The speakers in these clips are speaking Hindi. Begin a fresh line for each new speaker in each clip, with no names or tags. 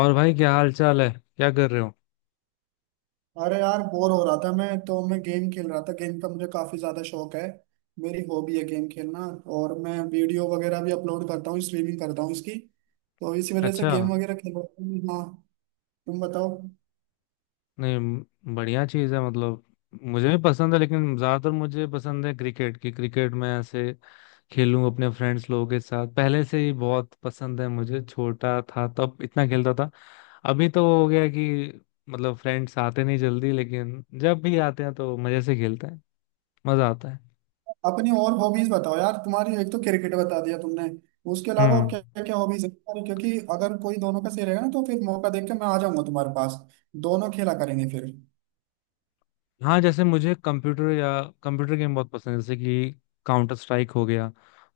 और भाई, क्या हाल चाल है? क्या कर रहे हो?
अरे यार बोर हो रहा था। मैं तो मैं गेम खेल रहा था। गेम का मुझे काफी ज्यादा शौक है। मेरी हॉबी है गेम खेलना। और मैं वीडियो वगैरह भी अपलोड करता हूँ, स्ट्रीमिंग करता हूँ इसकी। तो इसी वजह से
अच्छा।
गेम वगैरह खेल रहा हूँ, हाँ। तुम बताओ।
नहीं, बढ़िया चीज है, मतलब। मुझे भी पसंद है, लेकिन ज्यादातर मुझे पसंद है क्रिकेट की। क्रिकेट में ऐसे खेलूं अपने फ्रेंड्स लोगों के साथ, पहले से ही बहुत पसंद है मुझे। छोटा था तब इतना खेलता था, अभी तो हो गया कि मतलब फ्रेंड्स आते नहीं जल्दी, लेकिन जब भी आते हैं तो मजे से खेलते हैं। मजा आता है।
अपनी और हॉबीज बताओ यार तुम्हारी, एक तो क्रिकेट बता दिया तुमने, उसके अलावा और
हम्म।
क्या क्या हॉबीज है तुम्हारी? क्योंकि अगर कोई दोनों का सही रहेगा ना तो फिर मौका देख के मैं आ जाऊंगा तुम्हारे पास। दोनों खेला करेंगे फिर।
हाँ, जैसे मुझे कंप्यूटर या कंप्यूटर गेम बहुत पसंद है, जैसे कि काउंटर स्ट्राइक हो गया।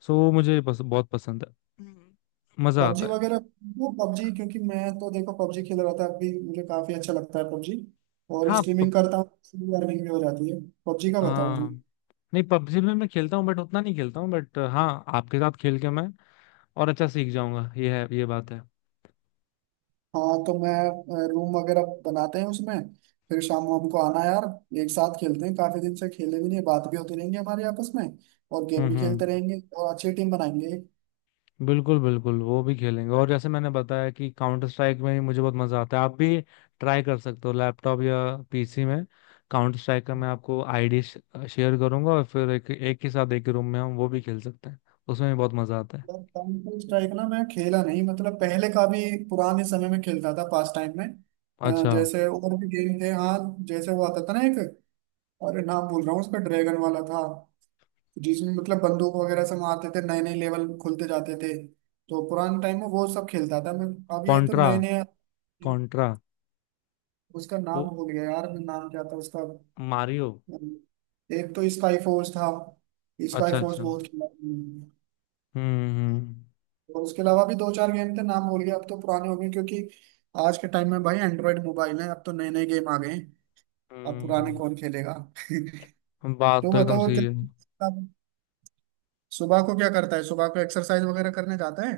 सो वो मुझे बहुत पसंद है। मजा आता
पबजी
है।
वगैरह। वो पबजी क्योंकि मैं तो देखो पबजी खेल रहा था अभी, मुझे काफी अच्छा लगता है पबजी। और
हाँ,
स्ट्रीमिंग करता हूँ, अर्निंग भी हो जाती है। पबजी का बताओ तुम।
हाँ। नहीं, पबजी में मैं खेलता हूँ बट उतना नहीं खेलता हूँ, बट हाँ आपके साथ खेल के मैं और अच्छा सीख जाऊंगा। ये है, ये बात है।
हाँ तो मैं रूम वगैरह बनाते हैं उसमें, फिर शाम को हमको आना यार, एक साथ खेलते हैं। काफी दिन से खेले भी नहीं है, बात भी होती रहेंगी हमारे आपस में और गेम
हम्म,
भी
हम्म।
खेलते रहेंगे और अच्छी टीम बनाएंगे।
बिल्कुल बिल्कुल, वो भी खेलेंगे। और जैसे मैंने बताया कि काउंटर स्ट्राइक में ही मुझे बहुत मजा आता है, आप भी ट्राई कर सकते हो लैपटॉप या पीसी में। काउंटर स्ट्राइक का मैं आपको आईडी शेयर करूंगा, और फिर एक एक ही साथ एक ही रूम में हम वो भी खेल सकते हैं। उसमें भी बहुत मजा आता है।
यार काउंटर स्ट्राइक ना मैं खेला नहीं, मतलब पहले का भी पुराने समय में खेलता था पास टाइम में,
अच्छा।
जैसे और भी गेम थे हाँ। जैसे वो आता था ना एक, अरे नाम बोल रहा हूँ उसका, ड्रैगन वाला था, जिसमें मतलब बंदूक वगैरह से मारते थे, नए नए लेवल खुलते जाते थे। तो पुराने टाइम में वो सब खेलता था मैं। अब ये तो
कॉन्ट्रा।
नए नए,
कॉन्ट्रा।
उसका
वो,
नाम भूल गया यार मैं, नाम क्या था उसका?
मारियो।
एक तो स्काई फोर्स था। स्काई
अच्छा,
फोर्स
अच्छा।
बहुत खेला मैंने।
हम्म
और उसके अलावा भी दो चार गेम थे नाम भूल गया, अब तो पुराने हो गए क्योंकि आज के टाइम में भाई एंड्रॉयड मोबाइल है, अब तो नए नए गेम आ गए हैं। अब पुराने
हम्म
कौन खेलेगा।
बात
तो
तो एकदम
बताओ और
सही
क्या,
है।
सुबह को क्या करता है, सुबह को एक्सरसाइज वगैरह करने जाता है?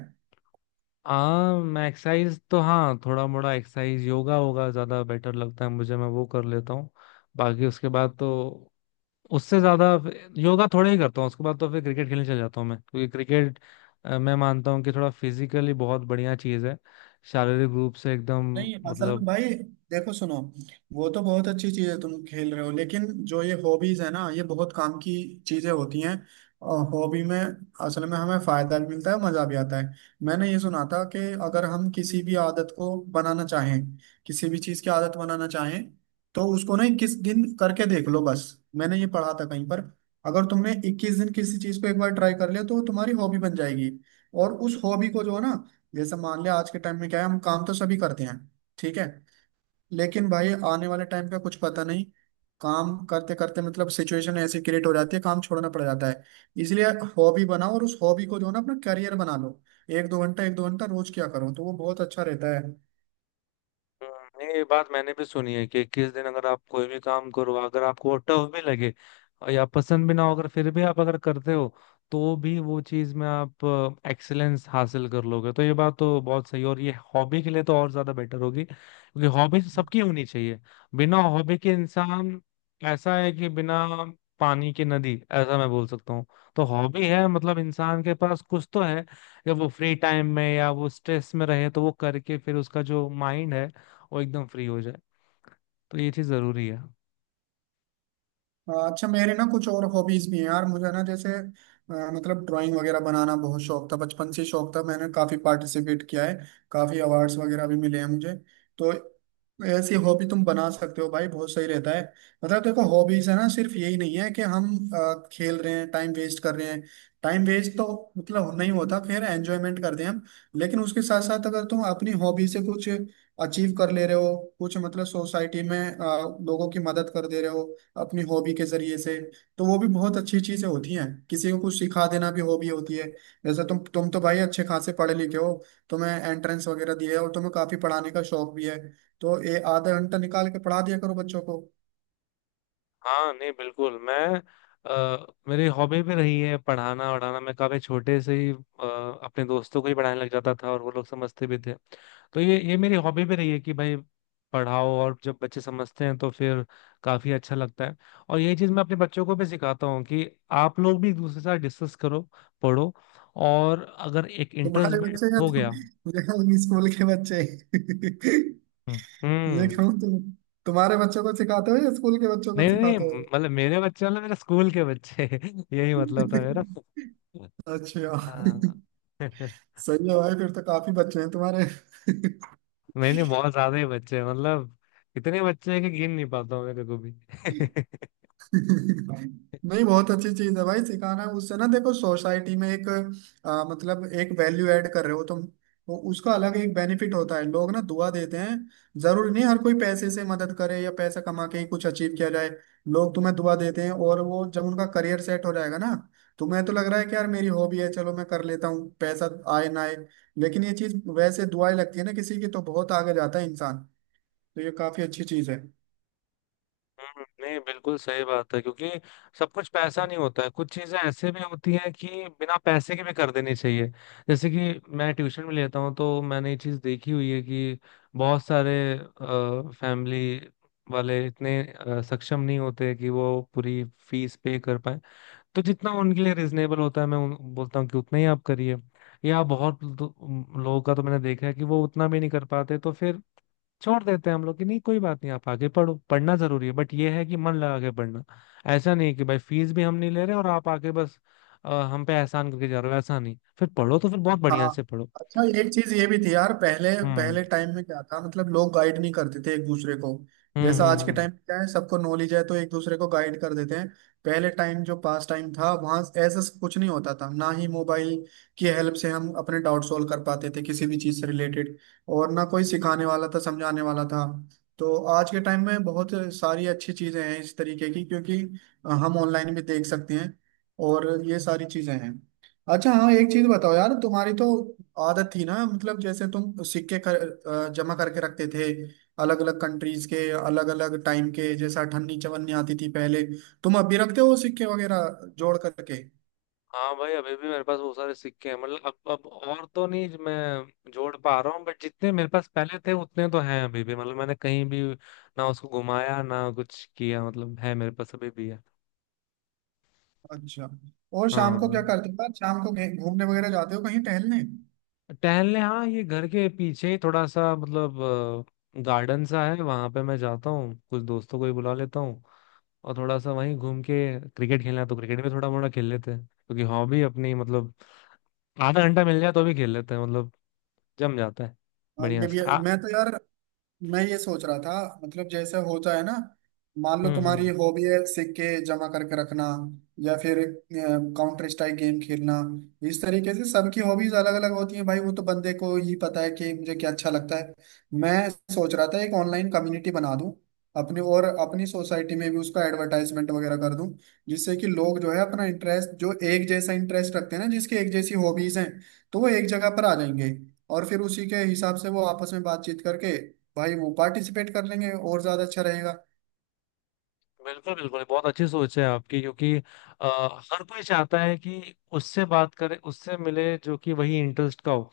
आम एक्सरसाइज तो हाँ, थोड़ा मोड़ा एक्सरसाइज, योगा होगा ज्यादा बेटर लगता है मुझे, मैं वो कर लेता हूँ। बाकी उसके बाद तो उससे ज्यादा योगा थोड़ा ही करता हूँ। उसके बाद तो फिर क्रिकेट खेलने चल जाता हूँ मैं, क्योंकि क्रिकेट मैं मानता हूँ कि थोड़ा फिजिकली बहुत बढ़िया चीज है, शारीरिक रूप से एकदम,
नहीं असल में
मतलब।
भाई देखो सुनो, वो तो बहुत अच्छी चीज है तुम खेल रहे हो, लेकिन जो ये हॉबीज है ना, ये बहुत काम की चीजें होती हैं और हॉबी में असल में हमें फायदा भी मिलता है, मजा भी आता है। मैंने ये सुना था कि अगर हम किसी भी आदत को बनाना चाहें, किसी भी चीज की आदत बनाना चाहें, तो उसको ना 21 दिन करके देख लो बस। मैंने ये पढ़ा था कहीं पर। अगर तुमने 21 दिन किसी चीज को एक बार ट्राई कर लिया तो वो तुम्हारी हॉबी बन जाएगी। और उस हॉबी को जो है ना, जैसे मान लिया आज के टाइम में क्या है, हम काम तो सभी करते हैं ठीक है। लेकिन भाई आने वाले टाइम का कुछ पता नहीं, काम करते करते मतलब सिचुएशन ऐसी क्रिएट हो जाती है, काम छोड़ना पड़ जाता है, इसलिए हॉबी बनाओ और उस हॉबी को जो है ना अपना करियर बना लो। एक दो घंटा रोज क्या करो तो वो बहुत अच्छा रहता है।
ये बात मैंने भी सुनी है कि 21 दिन अगर आप कोई भी काम करो, अगर आपको वो टफ भी लगे और या पसंद भी ना हो, अगर फिर भी आप अगर करते हो तो भी वो चीज में आप एक्सेलेंस हासिल कर लोगे, तो ये बात तो बहुत सही है। और ये हॉबी के लिए तो और ज्यादा बेटर होगी, क्योंकि हॉबी तो सबकी होनी चाहिए। बिना हॉबी के इंसान ऐसा है कि बिना पानी की नदी, ऐसा मैं बोल सकता हूँ। तो हॉबी है मतलब इंसान के पास कुछ तो है, जब वो फ्री टाइम में या वो स्ट्रेस में रहे तो वो करके फिर उसका जो माइंड है वो एकदम फ्री हो जाए, तो ये चीज जरूरी है।
हाँ, अच्छा मेरे ना कुछ और हॉबीज भी हैं यार, मुझे ना जैसे मतलब ड्राइंग वगैरह बनाना बहुत शौक था, बचपन से शौक था, मैंने काफी पार्टिसिपेट किया है, काफी अवार्ड्स वगैरह भी मिले हैं मुझे। तो ऐसी हॉबी तुम बना सकते हो भाई, बहुत सही रहता है। मतलब देखो हॉबीज है ना, सिर्फ यही नहीं है कि हम खेल रहे हैं टाइम वेस्ट कर रहे हैं। टाइम वेस्ट तो मतलब नहीं होता, फिर एंजॉयमेंट करते हैं हम। लेकिन उसके साथ साथ अगर तुम अपनी हॉबी से कुछ अचीव कर ले रहे हो, कुछ मतलब सोसाइटी में लोगों की मदद कर दे रहे हो अपनी हॉबी के जरिए से, तो वो भी बहुत अच्छी चीजें होती हैं। किसी को कुछ सिखा देना भी हॉबी होती है। जैसे तुम तो भाई अच्छे खासे पढ़े लिखे हो, तुम्हें एंट्रेंस वगैरह दिए है और तुम्हें काफी पढ़ाने का शौक भी है, तो ये आधा घंटा निकाल के पढ़ा दिया करो बच्चों को।
हाँ, नहीं बिल्कुल मैं, मेरी हॉबी भी रही है पढ़ाना वढ़ाना। मैं काफी छोटे से ही अपने दोस्तों को ही पढ़ाने लग जाता था, और वो लोग समझते भी थे, तो ये मेरी हॉबी भी रही है कि भाई पढ़ाओ, और जब बच्चे समझते हैं तो फिर काफी अच्छा लगता है। और ये चीज मैं अपने बच्चों को भी सिखाता हूँ कि आप लोग भी एक दूसरे के साथ डिस्कस करो, पढ़ो, और अगर एक इंटरेस्ट
तुम्हारे
बिल्ड
बच्चे या
हो
तुम
गया।
या स्कूल के बच्चे?
हम्म,
ये
हम्म।
कहूँ तुम, तुम्हारे बच्चों को सिखाते हो या स्कूल के बच्चों को
नहीं नहीं नहीं,
सिखाते हो?
मतलब मेरे बच्चे मतलब मेरे स्कूल के बच्चे यही मतलब था मेरा।
अच्छा।
हाँ।
सही है भाई, फिर तो काफी बच्चे हैं तुम्हारे।
नहीं नहीं, बहुत ज्यादा ही बच्चे हैं, मतलब इतने बच्चे हैं कि गिन नहीं पाता हूँ मेरे को भी
नहीं बहुत अच्छी चीज है भाई सिखाना, उससे ना देखो सोसाइटी में एक, मतलब एक वैल्यू ऐड कर रहे हो तुम। वो उसका अलग एक बेनिफिट होता है, लोग ना दुआ देते हैं। जरूरी नहीं हर कोई पैसे से मदद करे या पैसा कमा के ही कुछ अचीव किया जाए। लोग तुम्हें दुआ देते हैं और वो जब उनका करियर सेट हो जाएगा ना, तुम्हें तो लग रहा है कि यार मेरी हॉबी है चलो मैं कर लेता हूँ, पैसा आए ना आए। लेकिन ये चीज वैसे दुआएं लगती है ना किसी की, तो बहुत आगे जाता है इंसान। तो ये काफी अच्छी चीज है।
नहीं बिल्कुल सही बात है, क्योंकि सब कुछ पैसा नहीं होता है, कुछ चीजें ऐसे भी होती हैं कि बिना पैसे के भी कर देनी चाहिए। जैसे कि मैं ट्यूशन में लेता हूँ, तो मैंने ये चीज देखी हुई है कि बहुत सारे फैमिली वाले इतने सक्षम नहीं होते कि वो पूरी फीस पे कर पाए। तो जितना उनके लिए रिजनेबल होता है मैं बोलता हूँ कि उतना ही आप करिए, या बहुत लोगों का तो मैंने देखा है कि वो उतना भी नहीं कर पाते, तो फिर छोड़ देते हैं हम लोग कि नहीं कोई बात नहीं, आप आगे पढ़ो, पढ़ना जरूरी है, बट ये है कि मन लगा के पढ़ना। ऐसा नहीं कि भाई फीस भी हम नहीं ले रहे और आप आके बस हम पे एहसान करके जा रहे हो, ऐसा नहीं। फिर पढ़ो तो फिर बहुत बढ़िया से
हाँ
पढ़ो।
अच्छा एक चीज ये भी थी यार, पहले
हम्म,
पहले टाइम में क्या था मतलब लोग गाइड नहीं करते थे एक दूसरे को,
हम्म,
जैसा आज
हम्म,
के टाइम क्या है सबको नॉलेज है तो एक दूसरे को गाइड कर देते हैं। पहले टाइम जो पास टाइम था, वहाँ ऐसा कुछ नहीं होता था, ना ही मोबाइल की हेल्प से हम अपने डाउट सॉल्व कर पाते थे किसी भी चीज से रिलेटेड, और ना कोई सिखाने वाला था समझाने वाला था। तो आज के टाइम में बहुत सारी अच्छी चीजें हैं इस तरीके की, क्योंकि हम ऑनलाइन भी देख सकते हैं और ये सारी चीजें हैं। अच्छा हाँ, एक चीज बताओ यार, तुम्हारी तो आदत थी ना मतलब, जैसे तुम जमा करके रखते थे, अलग अलग कंट्रीज के अलग अलग टाइम के, जैसे अठन्नी चवन्नी आती थी पहले, तुम अब भी रखते हो सिक्के वगैरह जोड़ करके?
हाँ भाई, अभी भी मेरे पास बहुत सारे सिक्के हैं। मतलब अब और तो नहीं जो मैं जोड़ पा रहा हूँ, बट जितने मेरे पास पहले थे उतने तो हैं अभी भी, मतलब मैंने कहीं भी ना उसको घुमाया ना कुछ किया, मतलब है मेरे पास अभी भी है।
अच्छा, और शाम को
हाँ,
क्या करते हो यार, शाम को घूमने वगैरह जाते हो कहीं टहलने?
टहलने हाँ, ये घर के पीछे ही थोड़ा सा मतलब गार्डन सा है, वहां पे मैं जाता हूँ, कुछ दोस्तों को भी बुला लेता हूँ। और थोड़ा सा वहीं घूम के क्रिकेट खेलना है तो क्रिकेट भी थोड़ा मोड़ा खेल लेते हैं, क्योंकि हॉबी अपनी मतलब आधा घंटा मिल जाए तो भी खेल लेते हैं, मतलब जम जाता है।
हाँ,
बढ़िया
ये भी
से
है।
आ।
मैं तो यार मैं ये सोच रहा था, मतलब जैसे होता है ना, मान लो
हम्म,
तुम्हारी
हम्म।
हॉबी है सिक्के जमा करके रखना, या फिर काउंटर स्ट्राइक गेम खेलना, इस तरीके से सबकी हॉबीज अलग अलग होती हैं भाई, वो तो बंदे को ही पता है कि मुझे क्या अच्छा लगता है। मैं सोच रहा था एक ऑनलाइन कम्युनिटी बना दूं, अपने और अपनी सोसाइटी में भी उसका एडवर्टाइजमेंट वगैरह कर दूं, जिससे कि लोग जो है अपना इंटरेस्ट, जो एक जैसा इंटरेस्ट रखते हैं ना, जिसके एक जैसी हॉबीज हैं, तो वो एक जगह पर आ जाएंगे और फिर उसी के हिसाब से वो आपस में बातचीत करके भाई वो पार्टिसिपेट कर लेंगे और ज्यादा अच्छा रहेगा।
बिल्कुल बिल्कुल, बहुत अच्छी सोच है आपकी, क्योंकि हर कोई चाहता है कि उससे बात करे, उससे मिले, जो कि वही इंटरेस्ट का हो।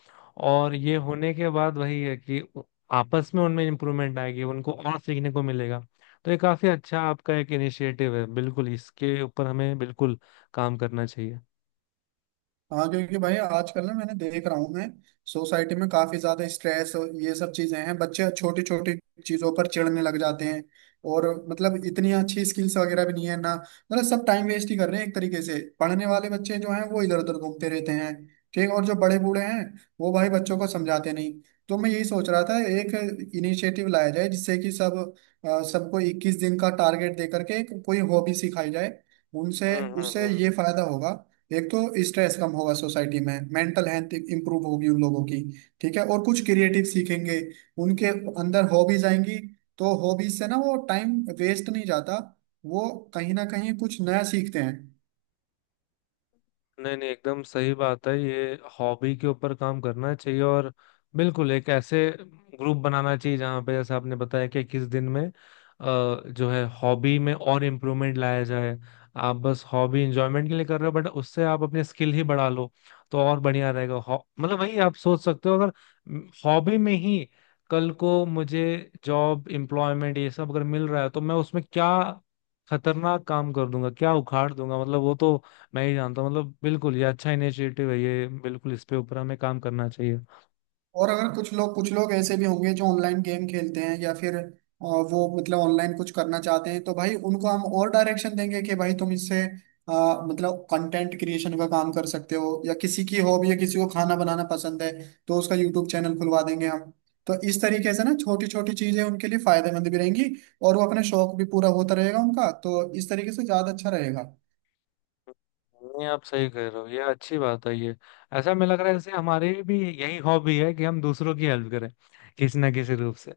और ये होने के बाद वही है कि आपस में उनमें इम्प्रूवमेंट आएगी, उनको और सीखने को मिलेगा। तो ये काफी अच्छा आपका एक इनिशिएटिव है, बिल्कुल इसके ऊपर हमें बिल्कुल काम करना चाहिए।
हाँ क्योंकि भाई आजकल ना, मैंने देख रहा हूँ मैं, सोसाइटी में काफी ज्यादा स्ट्रेस और ये सब चीजें हैं, बच्चे छोटी छोटी चीजों पर चिढ़ने लग जाते हैं और मतलब इतनी अच्छी स्किल्स वगैरह भी नहीं है ना, मतलब सब टाइम वेस्ट ही कर रहे हैं एक तरीके से, पढ़ने वाले बच्चे जो हैं वो इधर उधर घूमते रहते हैं ठीक, और जो बड़े बूढ़े हैं वो भाई बच्चों को समझाते नहीं। तो मैं यही सोच रहा था एक इनिशिएटिव लाया जाए जिससे कि सब, सबको 21 दिन का टारगेट दे करके कोई हॉबी सिखाई जाए, उनसे
हम्म, हम्म,
उससे ये फायदा होगा। एक तो स्ट्रेस कम होगा सोसाइटी में, मेंटल हेल्थ इंप्रूव होगी उन लोगों की ठीक है, और कुछ क्रिएटिव सीखेंगे, उनके अंदर हॉबीज आएंगी। तो हॉबीज से ना वो टाइम वेस्ट नहीं जाता, वो कहीं ना कहीं कुछ नया सीखते हैं।
नहीं नहीं, एकदम सही बात है ये। हॉबी के ऊपर काम करना चाहिए, और बिल्कुल एक ऐसे ग्रुप बनाना चाहिए जहाँ पे, जैसे आपने बताया कि किस दिन में जो है हॉबी में और इम्प्रूवमेंट लाया जाए। आप बस हॉबी इंजॉयमेंट के लिए कर रहे हो, बट उससे आप अपने स्किल ही बढ़ा लो तो और बढ़िया रहेगा। मतलब वही आप सोच सकते हो, अगर हॉबी में ही कल को मुझे जॉब एम्प्लॉयमेंट ये सब अगर मिल रहा है तो मैं उसमें क्या खतरनाक काम कर दूंगा, क्या उखाड़ दूंगा, मतलब वो तो मैं ही जानता हूँ। मतलब बिल्कुल ये अच्छा इनिशिएटिव है ये, बिल्कुल इस पे ऊपर हमें काम करना चाहिए।
और अगर कुछ लोग ऐसे भी होंगे जो ऑनलाइन गेम खेलते हैं या फिर वो मतलब ऑनलाइन कुछ करना चाहते हैं, तो भाई उनको हम और डायरेक्शन देंगे कि भाई तुम इससे मतलब कंटेंट क्रिएशन का काम कर सकते हो, या किसी की हॉबी, या किसी को खाना बनाना पसंद है तो उसका यूट्यूब चैनल खुलवा देंगे हम। तो इस तरीके से ना छोटी छोटी चीजें उनके लिए फायदेमंद भी रहेंगी और वो अपने शौक भी पूरा होता रहेगा उनका, तो इस तरीके से ज्यादा अच्छा रहेगा।
नहीं, आप सही कह रहे हो, ये अच्छी बात है ये। ऐसा मैं लग रहा है ऐसे, हमारी भी यही हॉबी है कि हम दूसरों की हेल्प करें किसी ना किसी रूप से।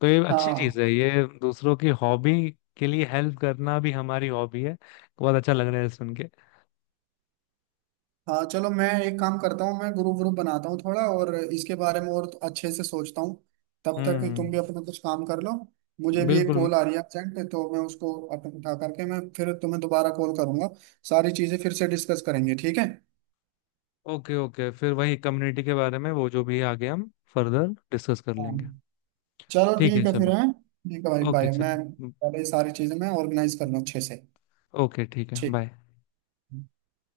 तो ये अच्छी
हाँ।
चीज है, ये दूसरों की हॉबी के लिए हेल्प करना भी हमारी हॉबी है, बहुत अच्छा लग रहा है सुन के।
हाँ चलो मैं एक काम करता हूँ, मैं ग्रुप ग्रुप बनाता हूँ थोड़ा, और इसके बारे में और अच्छे से सोचता हूँ, तब तक
हम्म।
तुम भी अपना कुछ काम कर लो। मुझे भी एक
बिल्कुल।
कॉल आ रही है अर्जेंट, तो मैं उसको अपन उठा करके मैं फिर तुम्हें दोबारा कॉल करूंगा। सारी चीज़ें फिर से डिस्कस करेंगे ठीक है।
ओके, ओके, फिर वही कम्युनिटी के बारे में वो जो भी है आगे हम फर्दर डिस्कस कर
हाँ
लेंगे।
चलो
ठीक है,
ठीक है, फिर
चलो।
है ठीक है भाई
ओके,
बाय, मैं
चलो।
पहले ये सारी चीज़ें मैं ऑर्गेनाइज कर लूँ अच्छे से।
ओके, ठीक है,
ठीक।
बाय।